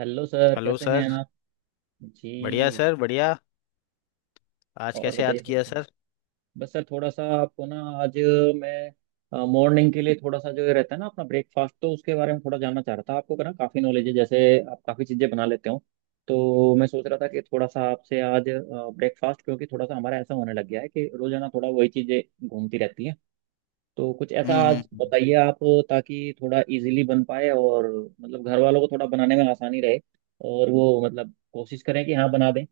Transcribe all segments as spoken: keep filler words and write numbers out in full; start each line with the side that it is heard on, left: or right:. right: Hello sir,
left: hello
right: कैसे
left: sir.
right: हैं आप? जी।
left: बढ़िया सर बढ़िया। आज
right: और
left: कैसे याद
right: बताइए सर,
left: किया
right: क्या-
left: सर?
right: बस सर, थोड़ा सा आपको ना आज मैं मॉर्निंग के लिए, थोड़ा सा जो ये रहता है ना अपना ब्रेकफास्ट, तो उसके बारे में थोड़ा जानना चाह रहा था। आपको ना काफ़ी नॉलेज है, जैसे आप काफ़ी चीज़ें बना लेते हो। तो मैं सोच रहा था कि थोड़ा सा आपसे आज ब्रेकफास्ट, क्योंकि थोड़ा सा हमारा ऐसा होने लग गया है कि रोजाना थोड़ा वही चीज़ें घूमती रहती हैं। तो कुछ ऐसा
left: हम्म हम्म,
right: आज
left: हम्म।
right: बताइए आप, ताकि थोड़ा इजीली बन पाए और मतलब घर वालों को थोड़ा बनाने में आसानी रहे, और वो मतलब कोशिश करें कि हाँ बना दें।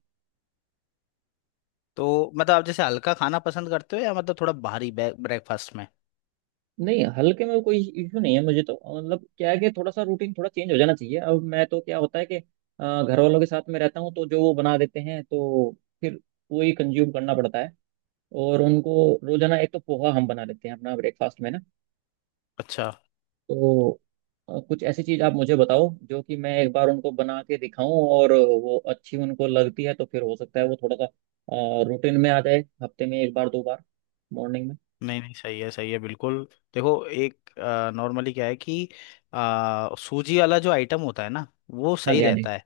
left: तो मतलब आप जैसे हल्का खाना पसंद करते हो या मतलब थोड़ा भारी ब्रेकफास्ट में?
right: नहीं, हल्के में कोई इशू नहीं है मुझे। तो मतलब क्या है कि थोड़ा सा रूटीन थोड़ा चेंज हो जाना चाहिए। अब मैं तो क्या होता है कि अ, घर वालों के साथ में रहता हूँ, तो जो वो बना देते हैं तो फिर वही कंज्यूम करना पड़ता है। और उनको रोजाना एक तो पोहा हम बना लेते हैं अपना ब्रेकफास्ट में ना।
left: अच्छा।
right: तो अ, कुछ ऐसी चीज आप मुझे बताओ जो कि मैं एक बार उनको बना के दिखाऊं, और वो अच्छी उनको लगती है तो फिर हो सकता है वो थोड़ा सा रूटीन में आ जाए, हफ्ते में एक बार दो बार मॉर्निंग में।
left: नहीं नहीं, सही है सही है बिल्कुल। देखो एक नॉर्मली क्या है कि आ, सूजी वाला जो आइटम होता है ना वो
right: हाँ
left: सही
right: जी, हाँ जी।
left: रहता है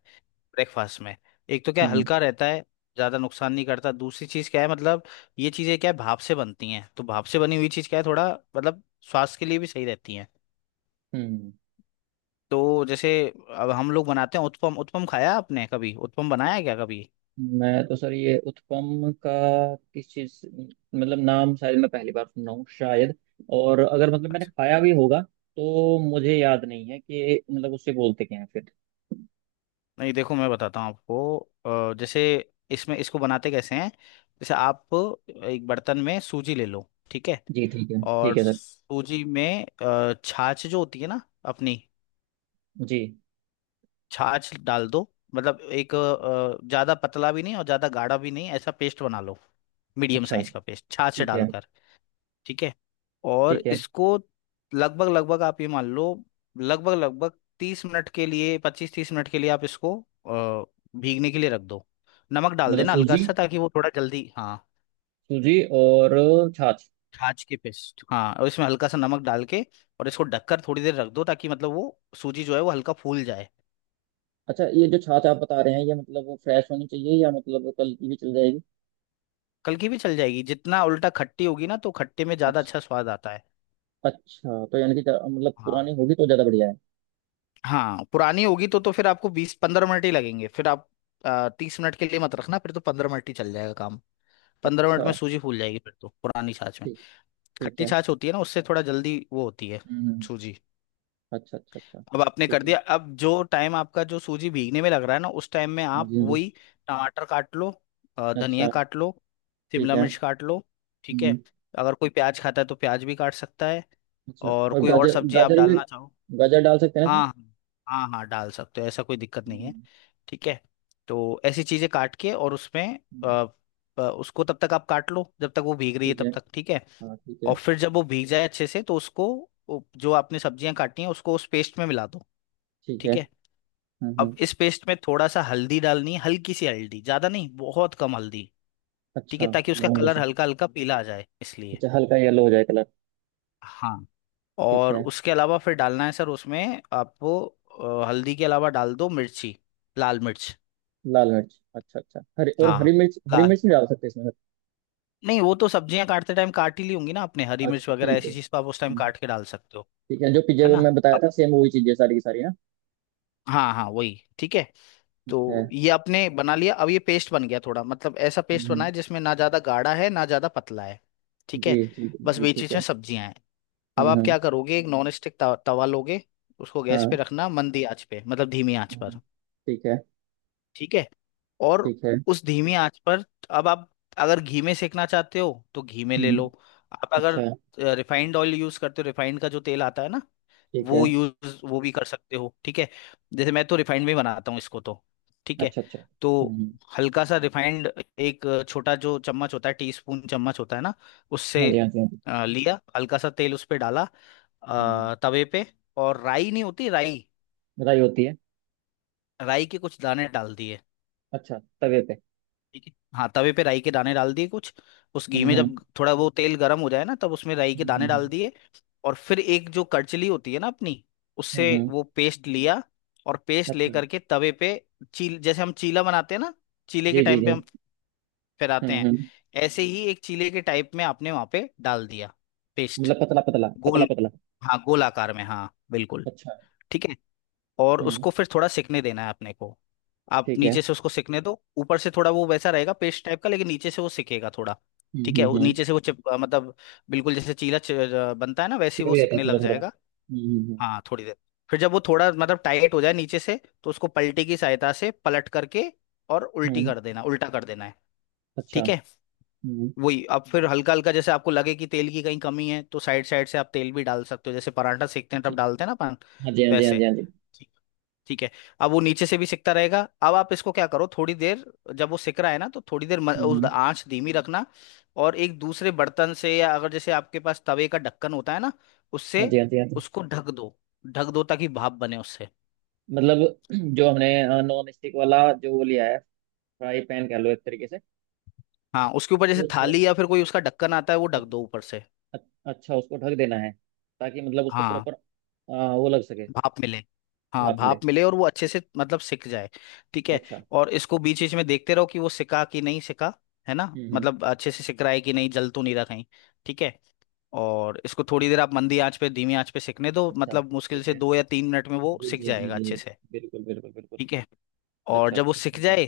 left: ब्रेकफास्ट में। एक तो क्या है,
right: हम्म
left: हल्का रहता है, ज़्यादा नुकसान नहीं करता। दूसरी चीज़ क्या है, मतलब ये चीज़ें क्या है भाप से बनती हैं, तो भाप से बनी हुई चीज़ क्या है थोड़ा मतलब स्वास्थ्य के लिए भी सही रहती हैं।
right: हम्म।
left: तो जैसे अब हम लोग बनाते हैं उत्पम। उत्पम खाया आपने कभी? उत्पम बनाया क्या कभी?
right: मैं तो सर ये उत्पम का किस चीज से- मतलब नाम शायद मैं पहली बार सुन रहा हूँ शायद। और अगर मतलब मैंने
left: अच्छा।
right: खाया भी होगा तो मुझे याद नहीं है कि मतलब उससे बोलते क्या है फिर।
left: नहीं देखो मैं बताता हूँ आपको। अ, जैसे इसमें इसको बनाते कैसे हैं। जैसे आप एक बर्तन में सूजी ले लो, ठीक है।
right: जी ठीक है,
left: और
right: ठीक है सर।
left: सूजी में अ, छाछ जो होती है ना अपनी,
right: जी।
left: छाछ डाल दो। मतलब एक अ, ज़्यादा पतला भी नहीं और ज़्यादा गाढ़ा भी नहीं, ऐसा पेस्ट बना लो। मीडियम
right: अच्छा।
left: साइज का पेस्ट छाछ
right: ठीक है,
left: डालकर, ठीक है। और
right: ठीक है।
left: इसको लगभग लगभग आप ये मान लो, लगभग लगभग तीस मिनट के लिए, पच्चीस तीस मिनट के लिए आप इसको अ, भीगने के लिए रख दो। नमक डाल
right: मतलब
left: देना हल्का
right: सूजी,
left: सा ताकि वो थोड़ा जल्दी, हाँ।
right: सूजी और छाछ।
left: छाछ के पेस्ट, हाँ, और इसमें हल्का सा नमक डाल के और इसको ढककर थोड़ी देर रख दो ताकि मतलब वो सूजी जो है वो हल्का फूल जाए।
right: अच्छा, ये जो छाछ आप बता रहे हैं ये मतलब वो फ्रेश होनी चाहिए या मतलब कल की भी चल जाएगी?
left: कल की भी चल जाएगी, जितना उल्टा खट्टी होगी ना तो खट्टे में ज्यादा
right: अच्छा।
left: अच्छा स्वाद आता है।
right: अच्छा, तो यानी कि ज- मतलब
left: हाँ।
right: पुरानी होगी तो ज़्यादा बढ़िया है।
left: हाँ पुरानी होगी तो तो फिर आपको बीस पंद्रह मिनट ही लगेंगे, फिर आप तीस मिनट के लिए मत रखना, फिर तो पंद्रह मिनट ही चल जाएगा काम। पंद्रह मिनट में
right: अच्छा।
left: सूजी फूल जाएगी फिर तो पुरानी छाछ में।
right: ठीक, ठीक
left: खट्टी
right: है।
left: छाछ होती है ना उससे थोड़ा जल्दी वो होती है
right: हम्म।
left: सूजी।
right: अच्छा, अच्छा, अच्छा।
left: अब आपने
right: ठीक
left: कर
right: है।
left: दिया, अब जो टाइम आपका जो सूजी भीगने में लग रहा है ना उस टाइम में
right: हाँ
left: आप
right: जी, हाँ जी।
left: वही टमाटर काट लो, अ, धनिया
right: अच्छा।
left: काट लो,
right: ठीक
left: शिमला
right: है।
left: मिर्च काट लो, ठीक है।
right: हम्म।
left: अगर कोई प्याज खाता है तो प्याज भी काट सकता है,
right: अच्छा।
left: और
right: और
left: कोई और
right: गाजर,
left: सब्जी आप
right: गाजर भी।
left: डालना चाहो।
right: गाजर डाल सकते हैं इसमें?
left: हाँ हाँ। हाँ हाँ डाल सकते हो, ऐसा कोई दिक्कत नहीं है।
right: हम्म,
left: ठीक है। तो ऐसी चीजें काट के और उसमें अ,
right: हम्म,
left: अ, उसको तब तक आप काट लो जब तक वो भीग रही है
right: ठीक है।
left: तब तक, ठीक है।
right: हाँ ठीक
left: और
right: है,
left: फिर जब वो भीग जाए अच्छे से तो उसको, वो जो आपने सब्जियां काटी हैं उसको उस पेस्ट में मिला दो,
right: ठीक है।
left: ठीक है।
right: हम्म
left: अब
right: हम्म,
left: इस पेस्ट में थोड़ा सा हल्दी डालनी है, हल्की सी हल्दी, ज्यादा नहीं, बहुत कम हल्दी, ठीक है,
right: अच्छा।
left: ताकि उसका
right: मामूली
left: कलर
right: सी।
left: हल्का हल्का पीला आ जाए इसलिए।
right: अच्छा, हल्का येलो हो जाए कलर।
left: हाँ,
right: ठीक
left: और
right: है।
left: उसके अलावा फिर डालना है सर उसमें आपको अ, हल्दी के अलावा डाल दो मिर्ची, लाल मिर्च।
right: लाल मिर्च, अच्छा अच्छा हरी, और
left: हाँ
right: हरी मिर्च, हरी
left: लाल।
right: मिर्च नहीं डाल सकते इसमें?
left: नहीं वो तो सब्जियां काटते टाइम काट ही ली होंगी ना आपने हरी मिर्च
right: अच्छा
left: वगैरह
right: ठीक है।
left: ऐसी चीज, तो आप उस टाइम
right: हम्म,
left: काट के डाल सकते हो।
right: ठीक है, जो पिज्जा
left: है
right: में
left: ना।
right: मैं बताया
left: अब-
right: था सेम वही चीजें सारी की सारी ना।
left: हाँ हाँ वही ठीक है।
right: ठीक है।
left: तो ये आपने बना लिया, अब ये पेस्ट बन गया थोड़ा, मतलब ऐसा पेस्ट
right: हम्म हम्म।
left: बना है जिसमें ना ज्यादा गाढ़ा है ना ज्यादा पतला है, ठीक
right: जी
left: है।
right: जी
left: बस
right: जी,
left: बीच
right: ठीक
left: बीच में
right: है।
left: सब्जियां हैं। अब
right: हम्म
left: आप
right: हम्म,
left: क्या करोगे, एक नॉन स्टिक तवा तवा लोगे, उसको गैस पे
right: हाँ।
left: रखना मंदी आंच पे, मतलब धीमी आंच
right: हम्म,
left: पर,
right: ठीक है।
left: ठीक है। और
right: ठीक है।
left: उस धीमी आंच पर अब आप, अगर घी में सेकना चाहते हो तो घी में ले लो।
right: हम्म।
left: आप अगर
right: अच्छा।
left: रिफाइंड ऑयल यूज करते हो, रिफाइंड का जो तेल आता है ना,
right: ठीक
left: वो
right: है।
left: यूज वो भी कर सकते हो, ठीक है। जैसे मैं तो रिफाइंड में ही बनाता हूँ इसको तो, ठीक है।
right: अच्छा अच्छा,
left: तो
right: हम्म हम्म।
left: हल्का सा रिफाइंड, एक छोटा जो चम्मच होता है टीस्पून चम्मच होता है ना,
right: हाँ
left: उससे
right: जी, हाँ जी, हाँ जी।
left: अ, लिया हल्का सा तेल उस पे डाला,
right: हम्म हम्म।
left: अ, तवे पे। और राई नहीं होती राई,
right: राई होती है।
left: राई के कुछ दाने डाल दिए,
right: अच्छा, तवे पे।
left: ठीक है। हाँ तवे पे राई के दाने डाल दिए कुछ, उस घी
right: हम्म
left: में
right: हम्म।
left: जब थोड़ा वो तेल गर्म हो जाए ना तब उसमें राई के
right: हम्म
left: दाने डाल
right: हम्म।
left: दिए। और फिर एक जो करचली होती है ना अपनी,
right: हम्म,
left: उससे
right: हम्म, हम्म।
left: वो पेस्ट लिया और पेस्ट
right: अच्छा।
left: लेकर के तवे पे, चील जैसे हम चीला बनाते हैं ना, चीले के
right: जी जी
left: टाइम पे
right: जी।
left: हम फैलाते
right: हम्म
left: हैं,
right: हम्म।
left: ऐसे ही एक चीले के टाइप में आपने वहां पे डाल दिया पेस्ट।
right: मतलब पतला पतला पतला
left: गोल,
right: पतला।
left: हाँ गोल आकार में, हाँ बिल्कुल,
right: अच्छा।
left: ठीक है। और
right: हम्म।
left: उसको फिर थोड़ा सिकने देना है अपने को। आप
right: ठीक है।
left: नीचे से उसको सिकने दो, ऊपर से थोड़ा वो वैसा रहेगा पेस्ट टाइप का, लेकिन नीचे से वो सिकेगा थोड़ा,
right: हम्म
left: ठीक है।
right: हम्म
left: वो
right: हम्म।
left: नीचे से वो चिप अ, मतलब बिल्कुल जैसे चीला च, अ, बनता है ना वैसे ही वो
right: चिपक जाता है
left: सिकने
right: थोड़ा
left: लग
right: थोड़ा।
left: जाएगा।
right: हम्म हम्म।
left: हाँ थोड़ी देर, फिर जब वो थोड़ा मतलब टाइट हो जाए नीचे से, तो उसको पलटे की सहायता से पलट करके और
right: हम्म
left: उल्टी
right: हम्म,
left: कर देना, उल्टा कर देना है,
right: अच्छा।
left: ठीक है।
right: हम्म।
left: वही, अब फिर हल्का हल्का जैसे आपको लगे कि तेल की कहीं कमी है तो साइड साइड से आप तेल भी डाल सकते हो, जैसे पराठा सेकते हैं
right: अच्छा।
left: तब डालते हैं ना अपन
right: हाँ जी, हाँ जी, हाँ जी,
left: वैसे,
right: हाँ जी।
left: ठीक है। अब वो नीचे से भी सिकता रहेगा, अब आप इसको क्या करो, थोड़ी देर जब वो सिक रहा है ना तो थोड़ी देर म-
right: हम्म
left: उस
right: हम्म,
left: आंच धीमी रखना। और एक दूसरे बर्तन से, या अगर जैसे आपके पास तवे का ढक्कन होता है ना,
right: हाँ
left: उससे
right: जी, हाँ जी, हाँ जी।
left: उसको ढक दो। ढक दो ताकि भाप बने उससे।
right: मतलब जो हमने नॉन स्टिक वाला जो वो लिया है, फ्राई पैन कह लो एक तरीके से।
left: हाँ उसके ऊपर जैसे
right: उस
left: थाली या फिर कोई उसका ढक्कन आता है वो
right: अ-
left: ढक दो ऊपर से।
right: अ- अच्छा उसको ढक देना है, ताकि मतलब उसको
left: हाँ
right: प्रॉपर आ, वो लग सके।
left: भाप मिले। हाँ
right: भाप मिले।
left: भाप मिले और वो अच्छे से मतलब सिक जाए, ठीक है।
right: अच्छा।
left: और इसको बीच बीच में देखते रहो कि वो सिका कि नहीं सिका, है ना,
right: हम्म हम्म।
left: मतलब अच्छे से सिक रहा है कि नहीं, जल तो नहीं रहा कहीं, ठीक है। और इसको थोड़ी देर आप मंदी आंच पे धीमी आंच पे सिकने दो,
right: अच्छा,
left: मतलब मुश्किल
right: ठीक
left: से
right: है।
left: दो या तीन मिनट में वो
right: जी
left: सिक
right: जी जी
left: जाएगा
right: जी जी,
left: अच्छे से,
right: बिल्कुल बिल्कुल बिल्कुल।
left: ठीक है। और
right: अच्छा
left: जब वो
right: अच्छा,
left: सिक
right: ठीक है।
left: जाए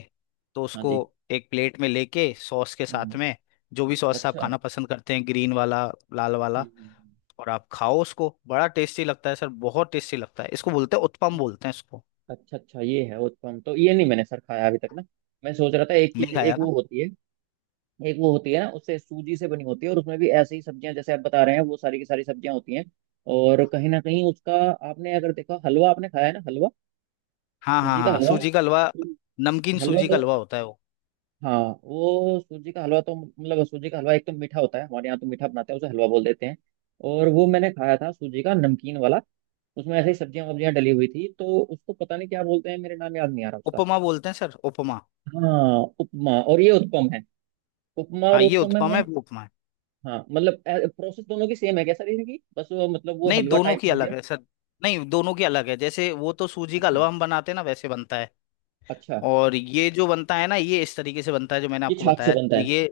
left: तो
right: हाँ
left: उसको
right: जी।
left: एक प्लेट में लेके सॉस के साथ
right: हम्म।
left: में, जो भी सॉस आप
right: अच्छा। हम्म
left: खाना पसंद करते हैं, ग्रीन वाला लाल वाला,
right: हम्म, हम्म।
left: और आप खाओ उसको, बड़ा टेस्टी लगता है सर, बहुत टेस्टी लगता है। इसको बोलते हैं उत्पम,
right: ये-
left: बोलते हैं इसको।
right: अच्छा अच्छा, ये है उत्पम। तो ये नहीं मैंने सर खाया अभी तक ना। मैं सोच रहा था एक चीज,
left: नहीं
right: एक
left: खाया ना।
right: वो होती है। एक वो होती है ना उससे सूजी से बनी होती है, और उसमें भी ऐसी ही सब्जियां जैसे आप बता रहे हैं वो सारी की सारी सब्जियां होती हैं, और कहीं ना कहीं उसका आपने अगर देखा। हलवा आपने खाया है ना? हलवा,
left: हाँ हाँ
right: सूजी का
left: हाँ
right: हलवा।
left: सूजी का हलवा। नमकीन
right: हलवा
left: सूजी का
right: तो
left: हलवा होता है वो।
right: हाँ। वो सूजी का हलवा तो मतलब सूजी का हलवा एक तो मीठा होता है, हमारे यहाँ तो मीठा बनाते हैं उसे हलवा बोल देते हैं। और वो मैंने खाया था सूजी का नमकीन वाला, उसमें ऐसे ही सब्जियां वब्जियां डली हुई थी तो उसको पता नहीं क्या बोलते हैं, मेरे नाम याद नहीं आ रहा उसका।
left: उपमा बोलते हैं सर, उपमा।
right: हाँ उपमा, और ये उत्पम है। उपमा और
left: हाँ ये
right: उत्पम में
left: उत्पम
right: मैं,
left: है, वो उपमा है।
right: हाँ मतलब प्रोसेस दोनों की सेम है क्या सर इनकी? बस वो मतलब वो
left: नहीं
right: हलवा
left: दोनों
right: टाइप
left: की
right: हो गया।
left: अलग है सर। नहीं दोनों की अलग है, जैसे वो तो सूजी का
right: अच्छा।
left: हलवा हम बनाते हैं ना वैसे बनता है।
right: अच्छा,
left: और ये जो बनता है ना ये इस तरीके से बनता है जो मैंने
right: ये
left: आपको
right: छाछ से
left: बताया
right: बनता
left: तो
right: है,
left: ये,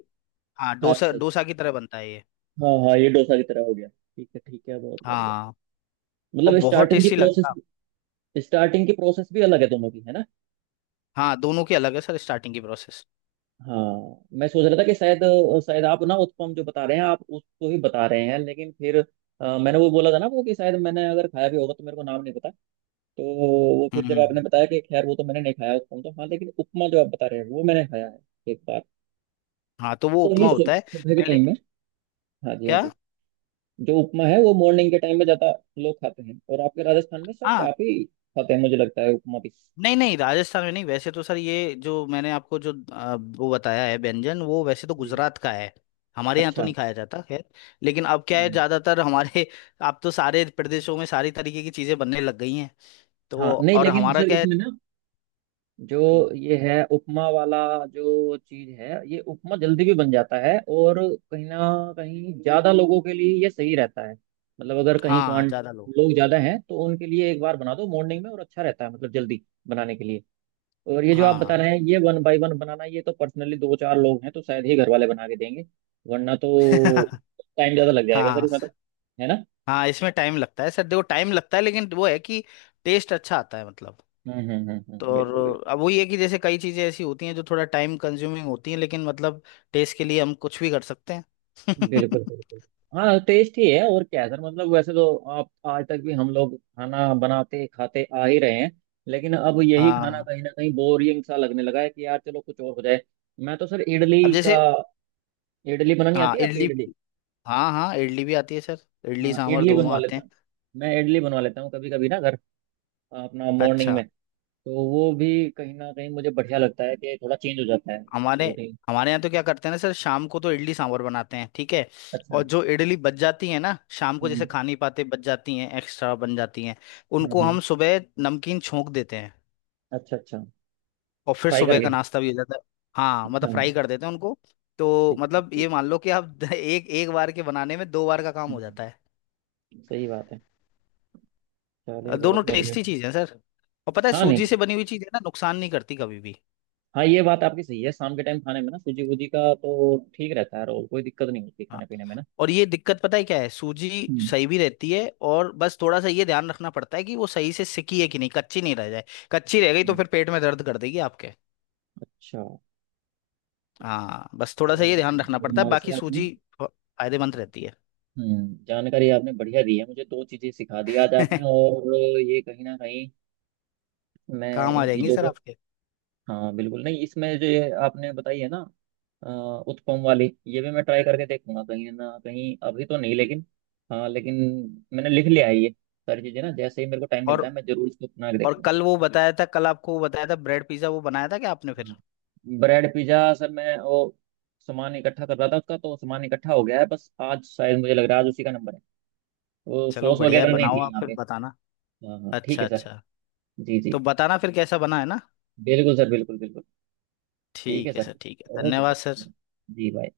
left: हाँ
right: छाछ
left: डोसा,
right: से।
left: डोसा की तरह बनता है ये।
right: हाँ हाँ, ये डोसा की तरह हो गया, ठीक है, ठीक है, बहुत बढ़िया।
left: हाँ और
right: मतलब
left: बहुत
right: स्टार्टिंग की
left: टेस्टी
right: प्रोसेस,
left: लगता है।
right: स्टार्टिंग की प्रोसेस भी अलग है दोनों की है ना?
left: हाँ दोनों की अलग है सर स्टार्टिंग की प्रोसेस।
right: हाँ। मैं सोच रहा था कि शायद, शायद आप ना उत्पम जो बता रहे हैं आप उसको ही बता रहे हैं, लेकिन फिर अ, मैंने वो बोला था ना वो, कि शायद मैंने अगर खाया भी होगा तो मेरे को नाम नहीं पता। तो वो
left: हम्म
right: फिर
left: हम्म,
right: जब आपने
left: हम्म।
right: बताया कि खैर वो तो मैंने नहीं खाया उत्पम तो, हाँ लेकिन उपमा जो आप बता रहे हैं वो मैंने खाया है एक बार।
left: हाँ तो वो
right: तो ये
left: उपमा
right: सु-
left: होता है।
right: सुबह के
left: पहले
right: टाइम में, हाँ जी हाँ
left: क्या?
right: जी, जो उपमा है वो मॉर्निंग के टाइम में ज्यादा लोग खाते हैं, और आपके राजस्थान में सर
left: हाँ
right: काफी खाते हैं मुझे लगता है उपमा भी।
left: नहीं नहीं, राजस्थान में नहीं, वैसे तो सर ये जो मैंने आपको जो आ, वो बताया है व्यंजन, वो वैसे तो
right: जी।
left: गुजरात का है। हमारे यहाँ तो
right: अच्छा।
left: नहीं खाया जाता खैर, लेकिन अब क्या है,
right: हम्म।
left: ज्यादातर हमारे अब तो सारे प्रदेशों में सारी तरीके की चीजें बनने लग गई हैं। तो
right: हाँ नहीं,
left: और
right: लेकिन
left: हमारा
right: सर
left: क्या है।
right: इसमें ना, जो
left: हम्म,
right: ये है उपमा वाला जो चीज है, ये उपमा जल्दी भी बन जाता है, और कहीं ना कहीं ज्यादा लोगों के लिए ये सही रहता है, मतलब अगर कहीं
left: हाँ
right: क्वांट
left: ज्यादा लोग।
right: लोग ज्यादा हैं तो उनके लिए एक बार बना दो मॉर्निंग में और अच्छा रहता है, मतलब जल्दी बनाने के लिए। और ये जो आप बता
left: हाँ।
right: रहे हैं ये वन बाय वन बनाना, ये तो पर्सनली दो चार लोग हैं तो शायद ही घर वाले बना के देंगे, वरना तो टाइम ज्यादा लग जाएगा सर
left: हाँ
right: इसमें तो, है ना?
left: हाँ इसमें टाइम लगता है सर, देखो टाइम लगता है लेकिन वो है कि टेस्ट अच्छा आता है मतलब।
right: हम्म हम्म हम्म
left: तो
right: हम्म, बिल्कुल
left: और
right: बिल्कुल
left: अब वही है कि जैसे कई चीजें ऐसी होती हैं जो थोड़ा टाइम कंज्यूमिंग होती हैं लेकिन मतलब टेस्ट के लिए हम कुछ भी कर सकते हैं।
right: बिल्कुल बिल्कुल। हाँ टेस्ट ही है और क्या है सर, मतलब वैसे तो आप आज तक भी हम लोग खाना बनाते खाते आ ही रहे हैं, लेकिन अब यही खाना
left: हाँ
right: कहीं ना कहीं बोरिंग सा लगने लगा है कि यार चलो कुछ और हो जाए। मैं तो सर इडली
left: अब जैसे,
right: का, इडली बनानी
left: हाँ
right: आती है आपसे
left: इडली।
right: इडली?
left: हाँ हाँ इडली भी आती है सर, इडली
right: हाँ
left: सांभर
right: इडली
left: दोनों
right: बनवा
left: आते
right: लेता
left: हैं।
right: हूँ, मैं इडली बनवा लेता हूँ कभी कभी ना घर, अपना मॉर्निंग
left: अच्छा।
right: में। तो वो भी कहीं ना कहीं मुझे बढ़िया लगता है कि थोड़ा चेंज हो जाता है
left: हमारे
right: रूटीन।
left: हमारे यहाँ तो क्या करते हैं ना सर, शाम को तो इडली सांभर बनाते हैं, ठीक है।
right: अच्छा।
left: और जो इडली बच जाती है ना शाम को, जैसे
right: हम्म
left: खा नहीं पाते बच जाती हैं, एक्स्ट्रा बन जाती हैं,
right: हम्म
left: उनको
right: हम्म।
left: हम सुबह नमकीन छोंक देते हैं
right: अच्छा, अच्छा।
left: और फिर
right: फ्राई
left: सुबह का
right: करके।
left: नाश्ता भी हो जाता है। हाँ मतलब
right: हाँ।
left: फ्राई कर देते हैं उनको। तो
right: ठीक ठीक
left: मतलब ये
right: ठीक।
left: मान लो कि आप एक एक बार के बनाने में दो बार का काम हो जाता
right: हम्म।
left: है।
right: सही बात है,
left: अ,
right: चलिए
left: दोनों
right: बहुत बढ़िया।
left: टेस्टी चीज़ है सर। और पता है
right: हाँ नहीं,
left: सूजी से बनी हुई चीज़ है ना, नुकसान नहीं करती कभी भी।
right: हाँ ये बात आपकी सही है, शाम के टाइम खाने में ना सूजी वूजी का तो ठीक रहता है, रोल कोई दिक्कत नहीं होती
left: हाँ,
right: खाने पीने में ना।
left: और ये दिक्कत पता है क्या है सूजी,
right: हम्म,
left: सही भी रहती है और बस थोड़ा सा ये ध्यान रखना पड़ता है कि वो सही से सिकी है कि नहीं, कच्ची नहीं रह जाए, कच्ची रह गई तो फिर पेट में दर्द कर देगी आपके।
right: अच्छा।
left: हाँ बस थोड़ा सा ये
right: चलिए
left: ध्यान
right: बहुत
left: रखना पड़ता
right: बढ़िया,
left: है,
right: वैसे
left: बाकी
right: आपने,
left: सूजी फ- फायदेमंद रहती है।
right: हम्म जानकारी आपने बढ़िया दी है, मुझे दो चीजें सिखा दी आज आपने। और ये कहीं ना कहीं, मैं
left: काम आ
right: इन
left: जाएंगी
right: चीजों
left: सर
right: को,
left: आपके।
right: हाँ बिल्कुल। नहीं इसमें जो ये आपने बताई है ना, अ, उत्पम वाली, ये भी मैं ट्राई करके देखूंगा कहीं ना कहीं, अभी तो नहीं लेकिन, हाँ लेकिन मैंने लिख लिया है ये सारी चीजें ना, जैसे ही मेरे को टाइम मिलता
left: और
right: है मैं जरूर इसको अपना के
left: और
right: देखूंगा।
left: कल वो बताया था, कल आपको वो बताया था ब्रेड पिज्जा, वो बनाया था क्या आपने फिर?
right: हम्म, ब्रेड पिज्जा सर मैं वो सामान इकट्ठा कर रहा था उसका, तो सामान इकट्ठा हो गया है, बस आज शायद मुझे लग रहा है आज उसी का नंबर है, वो
left: चलो
right: सॉस
left: बढ़िया है,
right: वगैरह नहीं
left: बनाओ
right: थी
left: आप
right: यहाँ
left: फिर
right: पे।
left: बताना।
right: हाँ हाँ ठीक
left: अच्छा
right: है सर।
left: अच्छा।
right: जी जी।
left: तो बताना फिर कैसा बना है ना।
right: बिल्कुल सर, बिल्कुल बिल्कुल। ठीक है
left: ठीक है
right: सर।
left: सर, ठीक है,
right: ओके सर।
left: धन्यवाद सर।
right: जी, बाय।